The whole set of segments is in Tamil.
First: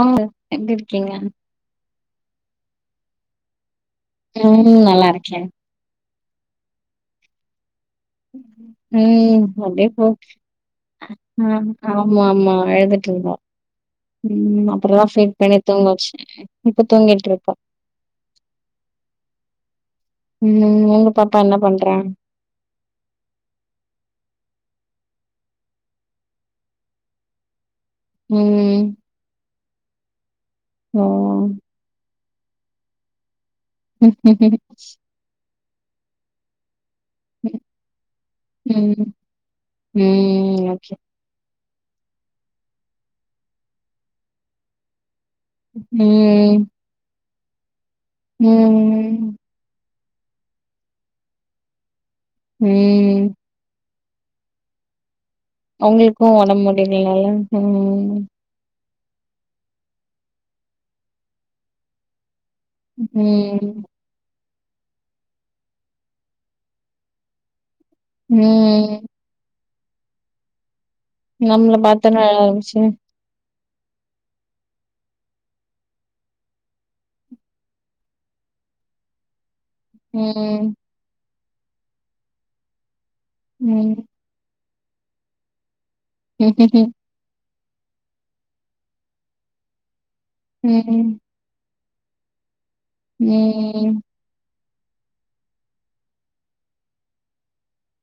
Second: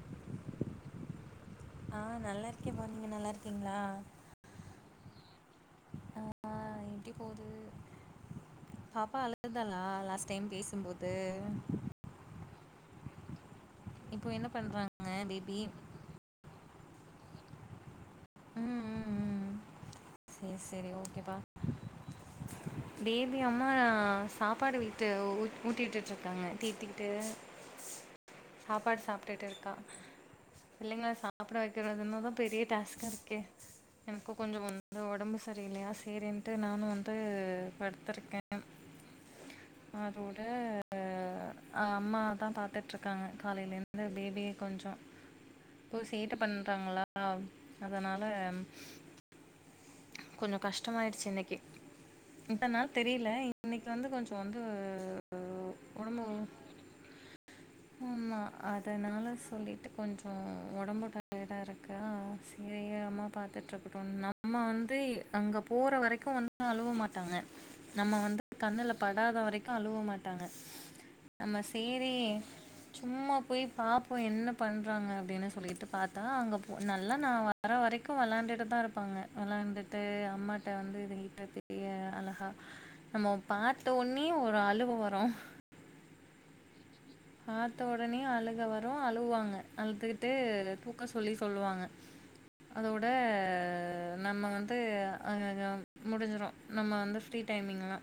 ஆ எப்டி இருக்கீங்க ஆ நல்லா இருக்கேன்பா நீங்க நல்லா இருக்கீங்ளா ம் நல்லா இருக்கேன் ஆ எப்டி போது பாப்பா ம் அழுதாலா அப்டியே போது லாஸ்ட் டைம் பேசும்போது ஆ ஆமா ஆமா அழுதுட்டு இருந்தா இப்போ என்ன ம் அப்புறம் தா பண்றாங்க ஃபீட் பண்ணி பேபி? தூங்க வச்சேன் இப்ப தூங்கிட்ருக்கா ம் ம் ம்ம் ம் உங்க பாப்பா என்ன பண்றா [unintelligible] பேபி அம்மா சாப்பாடு வீட்டு ஊட்டி ஊட்டி விட்டுட்டு இருங்காங்க பேத்திக்கு ம் சாப்பாடு சாப்ட்டுட்டு இருக்கா ஓ பிள்ளைங்களை சாப்பிட வைக்கிறதுன்னதா பெரிய டாஸ்கா இருக்கே ம் எனக்கு கொஞ்சோ ஒரு ஒடம்பு சரியில்லையா சரின்ட்டு நானு வந்து படுத்துருக்கே ம் அதோட ஓகே ஆ அம்மா தா பாத்துட்டுருக்காங்க காலையிலேருந்து பேபியே கொஞ்சம் ரொம்ப சேட்ட ம் பண்றாங்களா அதனால ம் கொஞ்சம் கஷ்டமாயிடுச்சு இன்னைக்கு இத்தன நாள் தெரியல ம் இன்னைக்கு வந்து கொஞ்சோ இப்போ வந்து அவங்களுக்கு உடம்பு ஒடம்பு முடியலால ஆமா அதனால சொல்லிட்டு கொஞ்சோ ஒடம்பு டயடா இருக்கா பிள்ளைய அம்மா ம் பாத்துட்ருக்குட்டு நா நம்ம வந்து அங்க போற வரைக்கு வந்து அழுவ மாட்டாங்க நம்ம வந்து கண்ணுல ப ம் படாத வரைக்கு அழுவ மாட்டாங்க நம்ம நம்மள சேரி பாத்தோனே அழ ஆரம்பிச்சு சும்மா போய் பாப்போ என்ன பண்றாங்க அப்டின்னு சொல்லிட்டு பாத்தா அங்க போ நல்லா நா வர வரைக்கு வெளாண்டுட்டுதா இருப்பாங்க வெளாண்டு ட்டு ம் அம்மாட்ட வந்து இதுட்ட பெரிய அழகா நம்ம பாட்டு ஒண் ணியு ஒரு அழுவு வரு ம் [unintelligible] பாத்த உடனே அழுக வரு அழுவாங்க அழுதுட்டு தூக்க ம். சொல்லி சொல்லுவாங்க அதோட ம். நம்ம வந்து அ முடிஞ்சிடு நம்ம வந்து ஃப்ரிடைமிங்லா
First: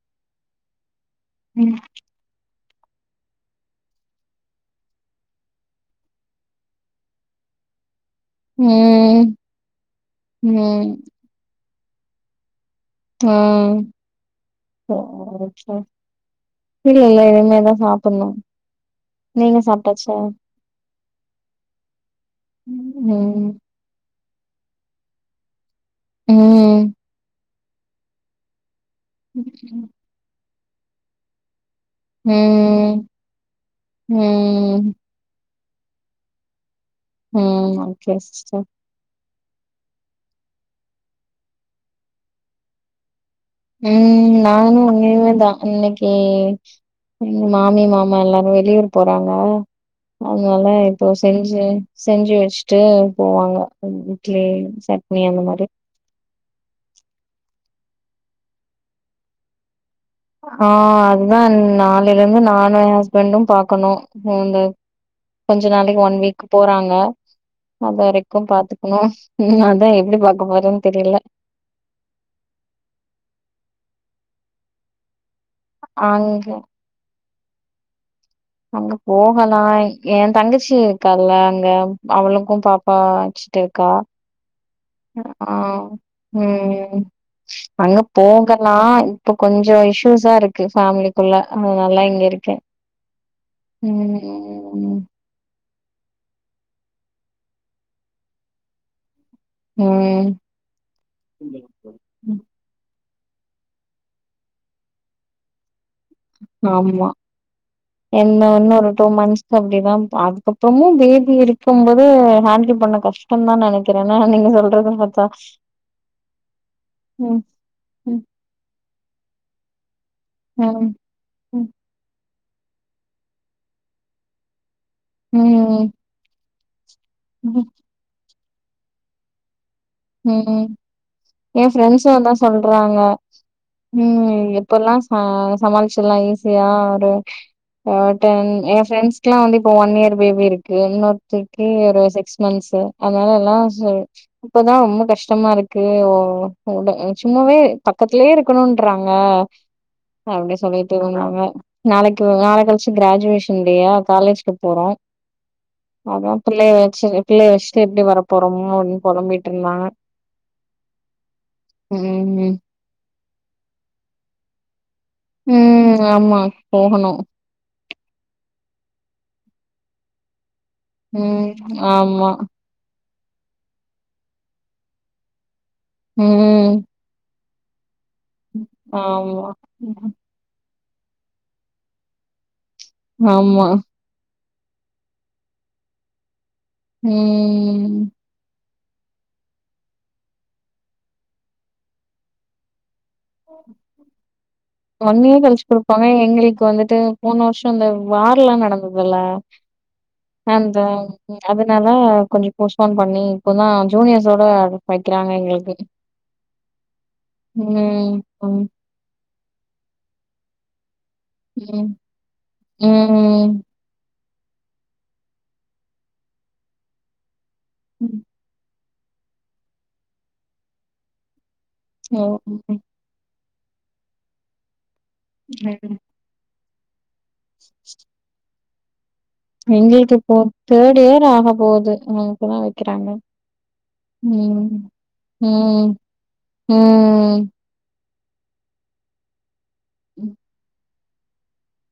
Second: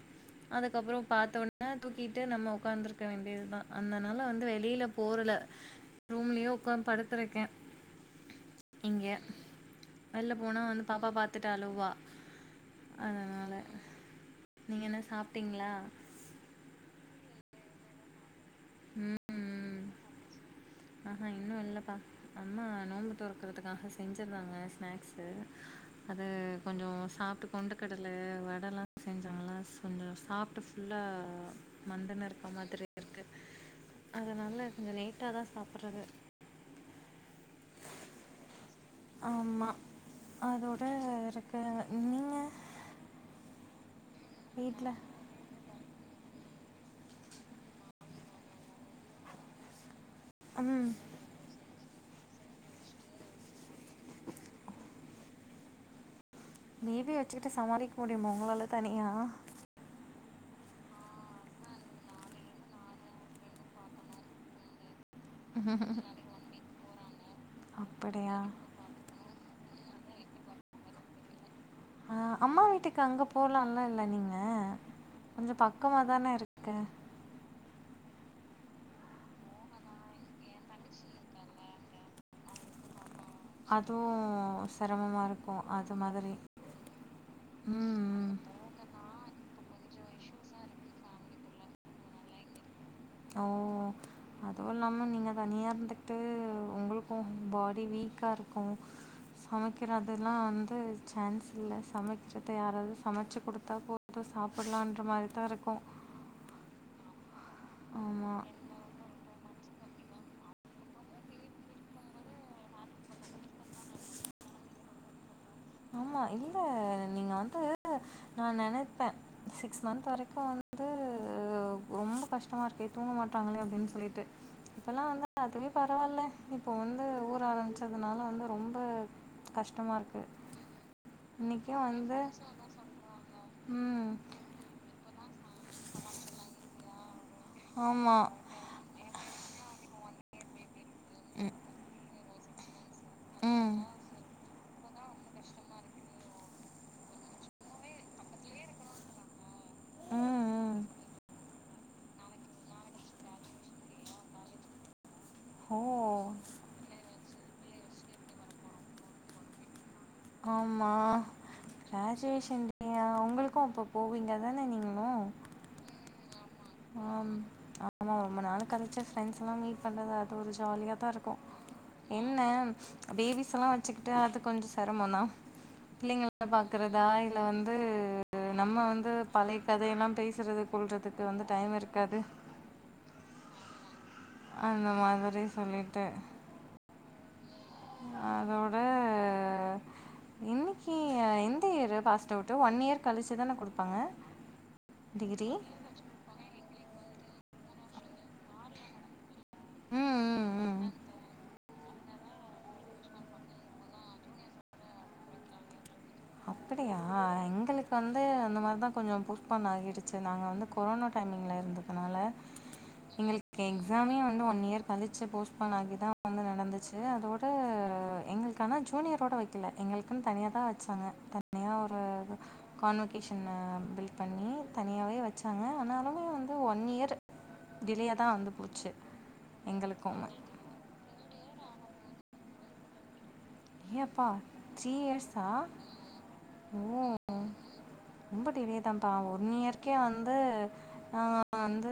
அதுக்கப்றோ பாத்த உனே ம். தூக்கிட்டு நம்ம உக்காந்துருக்க வேண்டியதுதா அந்தனால வந்து வெளியில போல ரூம்லயே உக்காந்து படுத்தருக்கே இங்க ம். வெள்ல போனா வந்து ம், பாப்பா பாத்துட்டு அழுவா அதனால் ம் நீங்கள் ஓ என்ன ஓ ஒ சாப்பிட்டீங்களா இல்ல இல்ல இனிமேதா சாப்பணு நீங்க ம் சாப்டாச்சா ஆஹா இன்னு இல்லப்பா அம்மா நோம்பு ம். தொறக்கதுக்காக ஸ் செஞ்சிருந்தாங்க ஸ்னாக்ஸு அது கொஞ்சோ ம். சாப்ட்டு கொண்ட கடல வடலா ம். செஞ்சாங்ளா கொஞ்சோ சாப்ட்டு ஃபுல்லா மந்தன இருக்க மாதிரி ம். இருக்கு அதனால ம். கொஞ்சோ லேட்டதா சாப்பறது ம் ஓகே சிஸ்டர் ஆம்மா அதோட ருக்க நீங்க ம் நானு வீட்டில் நிவேதா இன்னைக் ஏ எங்க மாமி மாமா எல்லாரு வெளியூர் போறாங்க அதனால ம் இப்போ செஞ்சி செஞ்சு வச்ட்டு போவாங்க இட்லி சட்னி அந்த மாறி பேபி வச்சுக்கிட்டு சமாளிக்க முடியுமா உங்களால தனியா ஆ அதுதா நாளைல இருந்து நானு எ ஹஸ்பண்டு பாக்கணு கொழந்த கொஞ்ச நாளைக்கு ஒன் வீக்கு போறாங்க அது அப்படியா வரைக்கு பாத்து க்கணு ம் அதா எப்டி பாக்க போறேன்னு தெரியல ஆ அம்மா வீட்டுக்கு அங்க போலால இல்ல நீங்க கொஞ்சோ பக் க்கமா தான அங்க இருக்கு அங்க போகலா எ தங்கச்சி இருக்கால்ல அங்க அவளுக்கு பாப்பா ஆச்சு அதுவு சிரமமா இருக்கு அது மாதிரி ம் அங்க ம், ம். போகலா இப்ப கொஞ்சோ இஷ்யூஸா இருக்கு ஃபேமிலிக்குள்ள அதுனால இங்க இருக்க ஆ அதுவு இல்லாம நீங்க தனியா இருந்துட்டு உங்ளுக்கு பாடி வீக்காருக்கு ம் சமைக்கிறதுல்லா வந்து சான்ஸ் இல்ல சமச்சிட்டு யாராது சமச்சி குடுத்தா போட்டு சாப்பட்லான்ற மாரிதா இருக்கு ஆமா ஆமா. என்ன இன்னு ஒரு டூ மந்த்ஸ் அப்டிதா அதுக்கப்புறமு பேபி இருக்குபோது ஹேண்டில் பண்ண கஷ்டந்தா நெனக் கிறனா நீங்க சொல்றத பாத்தா ஆமா இல்ல நீங்க ம் வந்து ம் நா நெனப்ப சிக்ஸ் மந்த் வரைக் இப்ப வந்து ம் ரொம்ப கஷ்டமா இருக்கே தூங்க மாட்டாங்களே அப்டின் சொல்ட்டு இப்பல்லா வந்து அதுவே ம் பரவால்ல இப்போ வந்து ஊற ம் ஆரமிச்ச அதனால வந்து ரொம்ப கஷ்டமாருக்கு ம் எ ஃப்ரெண்ட்ஸு அதா சொல் றாங்க ம் எப்பல்லா ச சமாளிச்சில்லா ஈஸியா ஒரு ஆமா. காட்டன் ஏ ஃப்ரெண்ஸ்கலா வந்து இப்போ ஒன் இயர் பேபி இருக்கு இன்னொருத்திக்கி ஒரு சிக்ஸ் மந்ஸு அதனால எல்லா ம். சொ இப்பதா ரொம்ப கஷ்டமா இருக்கு ஒ ட சும்மாவே பக்கத்திலே இருக்கணுன்றாங்க ம். அப்டி ம். சொல்லிட்டு வந்தாங்க நாளைக்கு நாளை கழிச்சு கிராஜுவேஷன்ல்லயா காலேஜ்ஜிக்கு போறோ ஓ! அதா பிள்ளைய வச்சி பிள்ளைய வச்சிட்டு எப்டி வர போறோன் அப்டின் பொலம்பிட்டிருந்தாங்க ஆமா கிராஜிவேஷன் அ வுங்ளுக்கு அப்போ போவீங்கதானே நீங்களு ம் ஆமா போகணு ஆம் ஆமா ரொம்ப நாள் கழிச்சி ஃரெண்ட்ஸல்லா மீட் பண்றது அது ஒரு ஜாலியா ப்பா இருக்கு ம் ஆமா என்ன பேபிஸ்ல்லா வச்சிக்கிட்டு அது கொஞ்ச செரமந்தா பிள்ளைங்கல ம் பாக்கறது தா இல்ல வந்து நம்ம வந்து ஆமா பழைய கதையெல்லா பேஸ் றதுக்கொள்றதுக் வந்து டைம் இருக்காது ஆம்மா அந்த மாதிரி சொல்லிட்டு ம் அதோட இன் இன்னகி எந்த இயர் பாஸ்ட்அவுட்டு ஒன் இயர் கழிச்சிதான குடுப்பாங்க ஒன் இயர் கழிச்சி குடுப்பாங்க எங்களுக்கு வந்துட்டு மூனு வருஷொ இந்த வார்லா நடந்ததில்ல ம் ம் அந்த ம் அத அதனால கொஞ்சொ போஸ்பான் பண்ணி இப்பதா ஜூனியர்ஸோட வக்கிறாங்க எங்ளுக்கு அப்டியா எங்களுக்கு வந்து அந்த ம் மாரிதா கொஞ்சொ போஸ்பான் ஆகிடிச்சி நாங்க வந்து கொரோனா டைமிங்ல ம் இருந்ததுனால ம். எங்களுக்கே எல்லாமே வந்து ஒன் இயர் கழிச்ச போஸ்ட்பன் ஆகி தா வந்து நடந்துச்சி த அதோட ம். எங்ளுக் ஆனா ஜூனியரோட வக்கல எங்ளுக்குன் தனியா தா வச்சாங்க தனியா ஆ ஓ! கான்வகேஷன் பில் பண்ணி தனியாவே வச்சாங்க ம். ஆனாலுமே வந் அது ஒன் இயர் டிலேயா தா வந்து போச்சு எங்களுக்கு எங்களுக்குமே. இப்போ தேட் இயர் ஆக போது நாங் இப்பதா வக்கிறாங்க ஏ அப்பா த்ரீ இயர்ஸா ம். ஓ ம். ரொம்ப டிலேதாப்பா ஒன் இயர்க்கே ம். வந்து ஆ நா வந்து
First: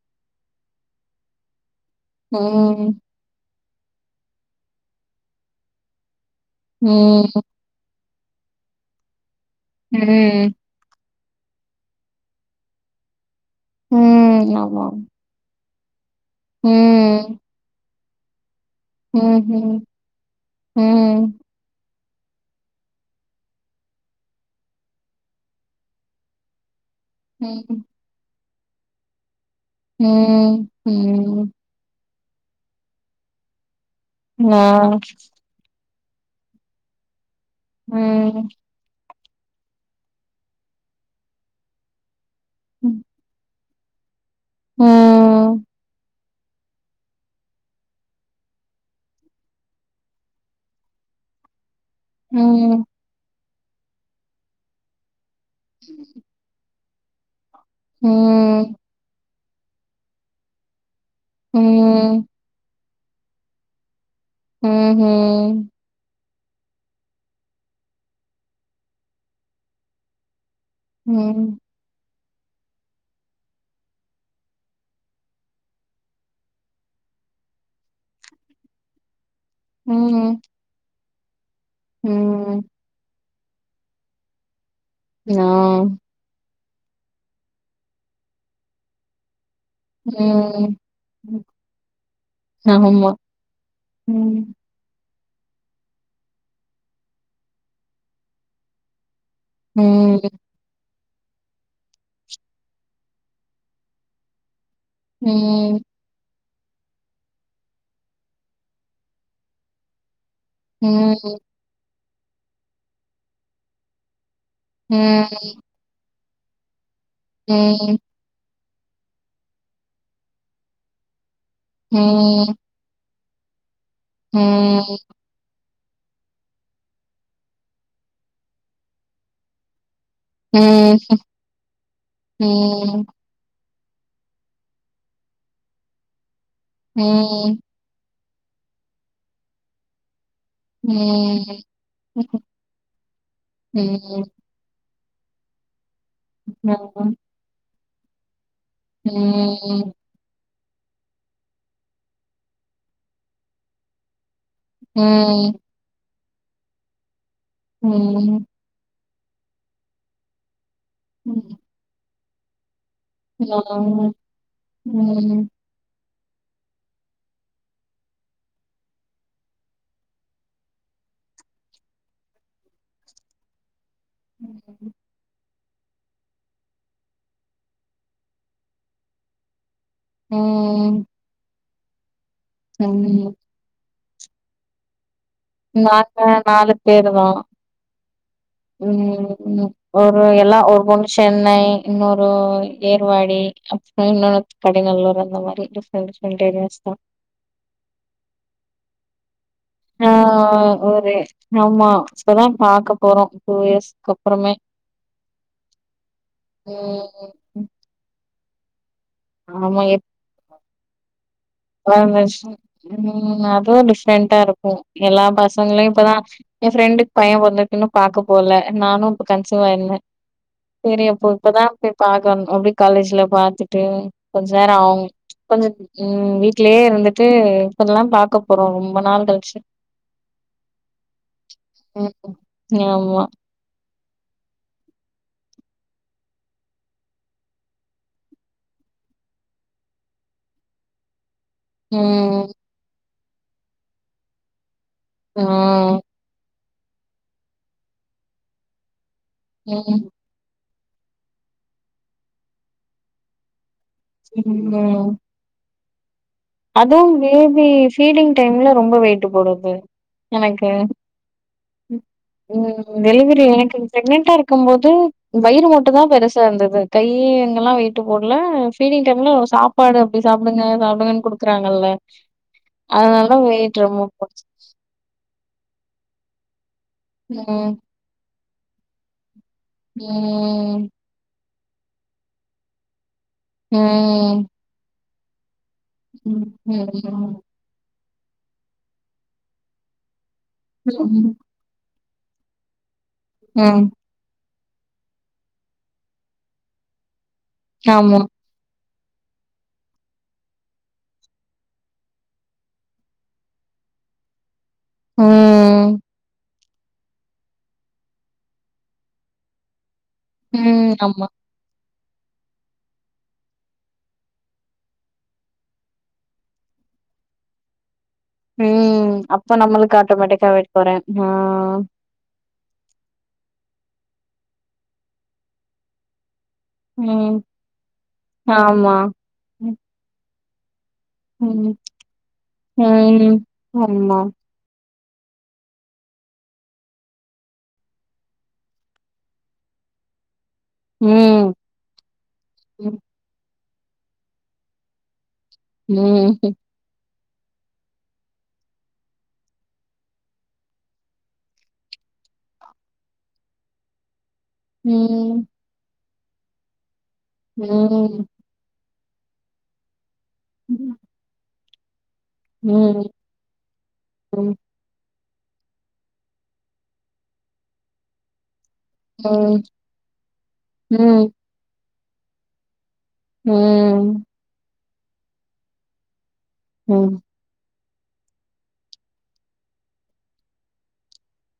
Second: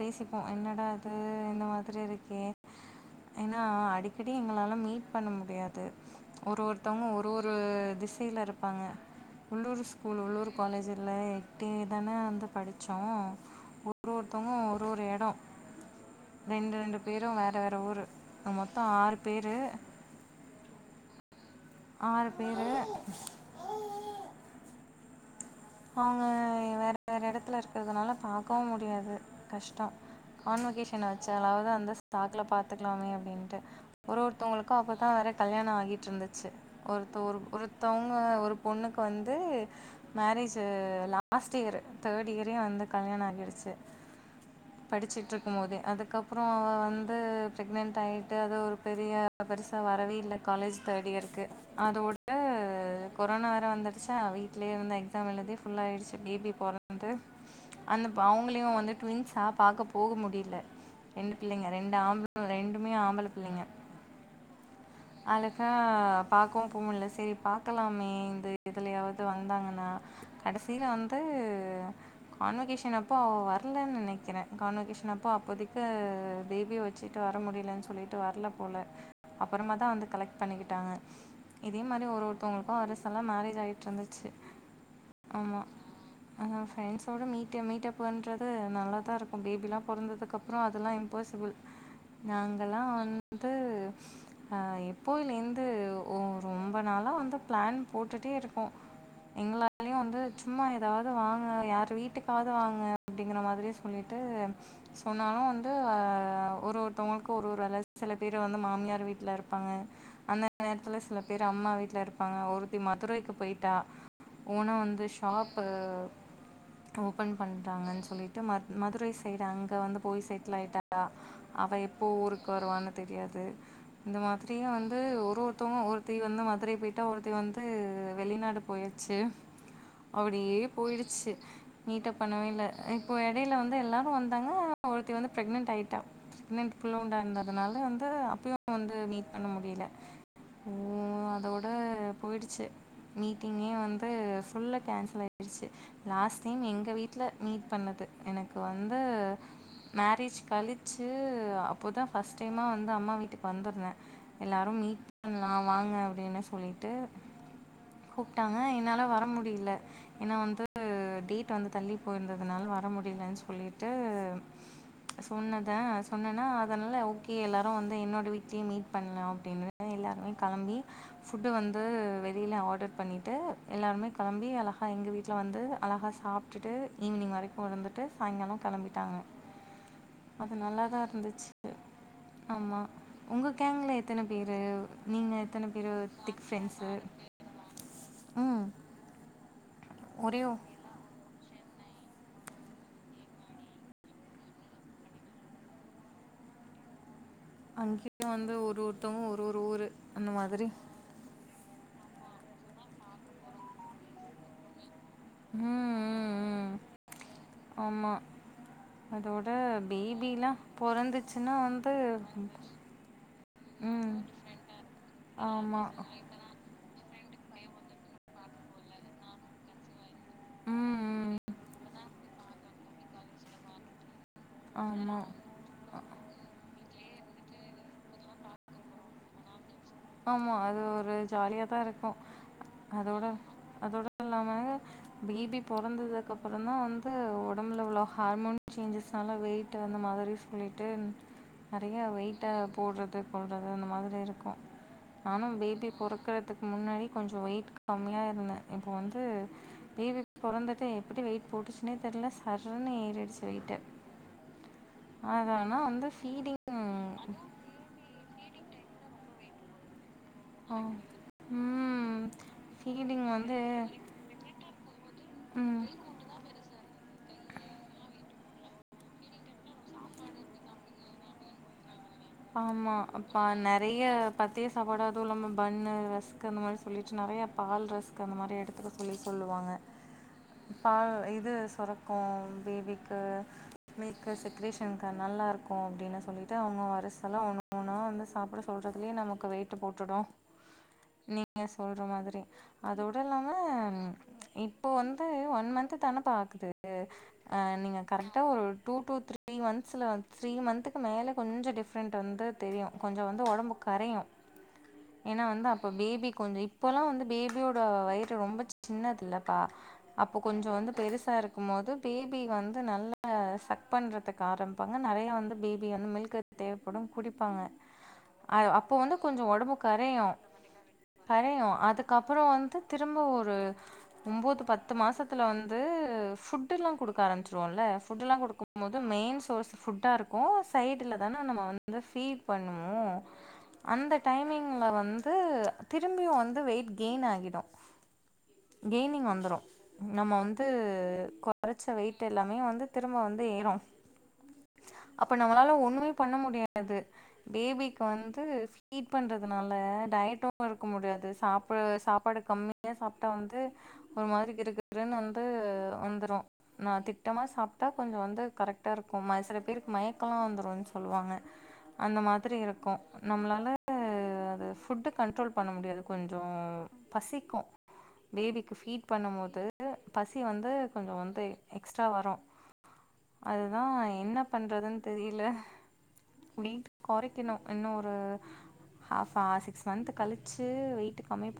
பேசிப்போ என்னடா அது இந்த மாரி இருக்கே ம். ஏனா அடிக்கடி எங்களால மீட் பண்ண முடியாது ஒரு ஒருத்தவங்க ஒரு ஒரு திசைல இருப்பாங்க உள்ளூர் ஸ்கூல் உள்ளூர் ம். காலேஜில் எட்டே தானே வந்து படிச்சோ ஒரு ஒருத்தவங்க ம். ஒரு ஆமா. ஒரு எடொ ரெண்டு ரெண்டு பேரூ ம். வேற வேற ஊரூ நா மொத்தொ ஆ ம் ம் ம் ஆறு பேரு அவுங்க வேற வேற எடத்துல ம். இருகறதுனால பாக்கவு முடியாது கஷ்ட ம். கான்வகேஷனா ம். வச்சாலாது அந்த சாக்குல பாத்துக்லாமே அப்டின்னுட்டு ஒரு ஆ. ஒருத்தவங்ளுக்கு அப்பதா வர கல்யாண ஆகிட்டு இருந்துச்சு ஒருத்த ஒரு ஒருத்தவங்க ம். ஒரு பொண்ணுக்கு வந்து மேரேஜு லாஸ்ட் இயரு தேர்ட் இயரே வந்து கல்யாண ஆகிடுச்சு படிச்சுட்டு இருக்கு ம். போதே அது அதுக்கப்பறொ அவ வந்து ப்ரெக்னன்ட் ஆயிட்டு அது ஒரு பெரிய பெருசா வரவே இல்ல காலேஜ் தேர்ட் இயர்க்கு அதோட ம். கொரோனா வரை வந்துருச்சு வீட்லயே வந்து எக்ஸா எழுதிபுல்லா ஆயிடுச்சு பேபி போற வந்து அவங்களையு ம். வந்து ட்வின்ஸா பாக்க போக முடியல ரெண்டு ம். பிள்ளைங்க ரெண்டு ம். ஆம்பள ரெண்டுமே ஆம்பளை பிள்ளைங்க ம்ஹ்ம். அழகா பாக்கவும் போகமும்ல சேரி பாக்கலாமே இந்த இதுலயாவது வந்தாங்கன்னா கடைசியில வந்து ம். கான்வகேஷ அப்போ அவ வரலன்னு நெனைக்கிறே கான்வகேஷ அப்போ அப்போதேக்கு பேபிய வச் சீக்கர வர முடியலன்னு சொல்லிட்டு வரல போல அப்புறமா தா வந்து கலெக்ட் ம். பண்ணிக்கிட்டாங்க இதே மாரி ஒரு ம். ஒருத்தவங்களுக்கு ஒரு வருசல மேரேஜ் ஆகிட்டு இருந்துச்சு ஆ. ஆமாம் ஃப்ரெண்ட்ஸோடு மீட்ட மீட்ட பண்ணுறது நல்லா தா இருக்கு பேபிலா பிறந்ததுக்க அப்பறோ ம் அதெல்லா இம்பாசிபிள் நாங்கலா ஆமா வந்து ம் அ போய்லேந்து ரொம்ப நாளா வந்து பிளான் போட்டுட்டே இருக்கோ எங்களாள நாங்கள வந்து ம் சும்மா ஏதாவது வாங்க யார் வீட்டுக்காவது வாங்க அப்படிங்கற மாரியே சொல்லிட்டு சொன்னாலு வந்து ம் ஒரு ஓரு ஓருதர்க்கும் ஒரு ஒரு வேல செல பேர் வந்து மாமியார் வீட்ல இருப்பாங்க அந்த அந்த ம் நேரத்துல ம் சில பேர் அம்மா வீட்டுல இருப்பாங்க ஒருத்தி மதுரைக்கு போயிட்டா ஓனா வந்து ம் ஷாப்பு ஓப்பன் ம் பண்ற்றாகன்னு சொல்லிட்டு மதுரை சைடு அங்க வந்து போய் செட்டல ஆயிட்டா அவள் எப்போ ஊருக்கு ம் வருவானு தெரியாது இந்த மாரியு ம் வந்து ஒரு ஒருத்தவங்க ஒரு ஒருத்தி வந்து மதுரை போயிட்டா ஒருத்தி வந்து வெளிநாடு போயச்சு அப்டியே ம் போயிடுச்சு நீட்ட பண்ணவே இல்லா இப்போ இடையில வந்து எல்லாரு வந்தாங்க ஒருத்தி வந்து பிரெக்னெட் ஆயிட்டா புல் அன் புல்லா உண்டாந்ததுனால வந்து அப்பயு வந்து மீட் பண்ண முடியல ஓ ம் ம் அதோட போயிடுச்சு மீட்டிங்கே ம் வந்து ஃபுல்ல கேன்சல் ஆயிடுச்சு லாஸ்ட் டைம் ஆமா எங்கள் வீட்டில் மீட் பண்ணது எனக்கு வந்து ம் மேரேஜ் கழிச் கழிச்சு அப்போதா பர்ஸ்ட் டைமா வந்து அம்மா வீட்டுக்கு வந்திருந்தே எல்லாரும் மீட் பண்லா வாங்க அப்டின்னு சொல்லிட்டு ம் ம் கூப்டாங்க என்னால வர முடியில ஏன்னா வந்து டேட் வந்து தள்ளி போயிருந்ததுனால வர முடி அப்டின் வன் சொல்லிட்டு ஆமா ம் ம் சொன்ன நா சொன்னேன்னா அதனால ஓகே எல்லாரு வந்து என்னோட வீட்லயே மீட் பண்லா அப்டின்னு எல்லாருமே கெளம்பி ஃபுட்டு வந்து வெளியில ஆடர் பண்ணிட்டு எல்லாருமே கிளம்பி அழகா எங்க வீட்ல வந்து அழகா சாப் விட்டுட்டு ஈவினிங் வரைக்கு இருந்துட்டு சாய்ங்காலோ கிளம்பிட்டாங்க அது நல்லாதா இருந்துச்சு ஆமா ம் உங்க கேங்ல எத்தன பேரு நீங்க எத்தன பேரு நாங்க திக் நாலு ஃப்ரெண்ட்ஸு பேரு தா ம் ம் உ ஒரு ஒரே எல்லா ஒரு பொண்ணு சென்னை இன்னொரு ஏர்வாடி அப்புறோ இன்னொன்னு கடைநல்லூர் அந்த மாரி ஃடிப் அப்டி சொல்டே இனசா அங்கேயு வந்து ஒரு ஒருத்தவ்ங்க ஒரு ஒரு ஊரு ஆ அந்த மாதிரி ஒரு ஆமா இப்பதா பாக்க போறோ டூ இயர்ஸ்க்கு அப்புறமே ம் ஆமா அதோட ஆமா எப்ப பேபிலா பொறந்து ம் நோ மெஷ்ஷ அதுவு ம் டிஃப்ரெண்டா இருக்கு எல்லா பசங்களையு ஆமாம் இப்பதா எ ஃப்ரெண்டுக்கு பைய பொற்திருக்குன்னு பாக்க போல நானு அப்ப கன்சீவ ஆயிருந்தே செரியப்போ ம் இப்பதா போய் பாக்கண் அப்டி காலேஜ்ல பாத்துட்டு கொஞ்சோ நேரோ ஆவு ஆமாம் கொஞ்ச ம் வீட் ட்லே இருந்துட்டு இப்பட்லா பாக்க போறோ ரொம்ப நாள் கழிச்சு ஆமா அது ஒரு ஜாலியா தா இருக்கோ ம் ஆமா அதோட அதோட இல்லாம பேபி பொறந்ததுக்கப்புறோ தா வந்து ஒடம்புல இவ்ளோ ஹார்மோன் சேஞ்சஸ்ஸால வெயிட்டு அந்த மாதிரி சொல்லிட்டு நெறைய ம் வெயிட்டா போட்றது கொல்றது அந்த மாதிரி இருக்கோ ஆ நானோ பேபி பொறக்கறதுக்கு முன்னாடி கொஞ்சோ வெயிட் கம்மியா இருந்த இப்போ வந்து ம் பேபி பொறந்துட்ட எப்டி வெயிட் போட்டுச்சுன்னே தெர்ல சர்ருன்னு ஏறிடிச்சு வெயிட்டு ம் அதா நா அந்த ஃபீடிங் அதா பேபி ஃபீடிங் டைம்ல ரொம்ப வெயிட்டு போடுது எனக்கு அ ம் ம் ஃபீடிங் டெலிவரி வந்து எனக்கு பிரக்னன்ட்டா இருக்கும் போது வயிறு ம் மட்டு தா பெருசா இருந்தது கை அங்கல்லா வெயிட்டு போடல ஃபீடிங் டைம்ல சாப்பாடு அப்டி சாப்டுங்க சாப்டுங்கன்னு குடு க்றாங்கல்ல ஆமா அப்பா நெறைய போச்சு பத் த்திய சாப்பாடு அதுவு இல்லாம பண்ணு ரஸ்க்கு அந்த மாரி சொல்லிட்டு ம் நறைய பால் ரஸ் க் அந்த மாரி எடுத்துக்க சொல்லி சொல்லுவாங்க ம் பால் இது சொரக் கோ பேபிக்கு மில்க்கு ம் செக்ரேஷனுக்கு அது நல்லாரு க்கு அப்டின்னு சொல்லிட்டு அவுங்க ம் வரிசலா ஒன்னு ஒன்னா வந்து சாப்ட சொல்றதுலேயே நமக்கு வெயிட்டு போட்டுடோ நீங்க சொல்ற மாதிரி அதோட இல்லாம ம் இப்போ வந்து ஒன் மந்த்து தான பா ஆகுது அ நீங்க ஆமா. கரெக்டா ஒர் டூ டூ த்ரீ மந்த்ஸ்ல வந்து த்ரீ மந்த்துக்கு மேல கொஞ்ச டிஃப் ப்ரெண்ட் வந்து தெரியோ கொஞ்சோ வந்து ஒடம்பு கரையோ ஏன்னா வந்து அப்போ ம் பேபி கொஞ்சோ இ ப்போல்லா வந்து பேபியோட வயிறு ரொம்ப சின்னது இல்லப்பா அப்போ கொஞ்சோ ம் வந்து ஆமா. பெருசா இருக் கும் மொதோ பேபி வந்து நல்ல சக் பண்றதுக்கு ஆரம்பிப்பாங்க நெறைய வந்து பேபி வந்து மில்க்கு தேவப்படும் குடிப்பாங்க அ அப்ப ம் வந்து கொஞ்சோ அப்ப ஒடம்பு நம்மளுக்கு கரையு ஆட்டோமேட்டிக்கா வெயிட் கொறையும். ஆ கரையு அதுக் கப்பறோ வந்து திரும்ப ஒரு ஒன்பது பத்து மாசத்துல வந்து ஃபுட் டுல்லா குடுக்க ம் ஆரம்பிச்சுருவோல்ல ஃபுட்டுல்லா குடுக்கும் ஆமா. போது மெயின் சோர்ஸ் ஃபுட்டாருக்கு சைடுல தான நாம ம் வந்து ஃபீட் பண்ணுவோ ம் அந்த ஆமா. டைமிங்ல வந்து திரும்பியு வந்து வெயிட் கெயின் ஆகிடு கெய்னிங் வந்துரு நம்ம வ இது ம் கொறச்ச வெயிட் எல்லாமே வந்து ம் திரும்ப வந்து ஏரு அப்ப நம்மளால ஒண்ணுமே பண்ண ம் முடியாது பேபிக்கு வந்து ஃபீட் பண்றதுனால டயட்டு இருக்க முடியாது சாப்ப சாப்பாடு கம்மியா சாப்ட்டா வந்து ஒரு மாரி கிறுகிறுன்னு வந்து ம் வந்துரு நா திட்டமா ம் சாப்ட்டா கொஞ்சோ ம் வந்து கரெக்ட் டா இருக்கு சில பேருக்கு மயக்கொல்லா வந்துரு சொ அந்த மாத்ரி இருக்கு ம் நம்ளால அது ஃபுட்டு கண்ட்ரோல் பண்ண முடியாது கொஞ்சோ பசிக்கு பேபிக்கு ஃபீட் ம் பண்ணும்போது பசி வந்து கொஞ்சோ ம் வந்து எக்ஸ்ட்ரா வரு அதுதா ம் என்ன பண்றதுன்னு தெரியல வெயிட்டு ம். கொறக் கினோ இன்னோ ஒரு ஹாஃபா சிக்ஸ் மந்த்து கழிச்சு வெயிட் கம்மிப்ப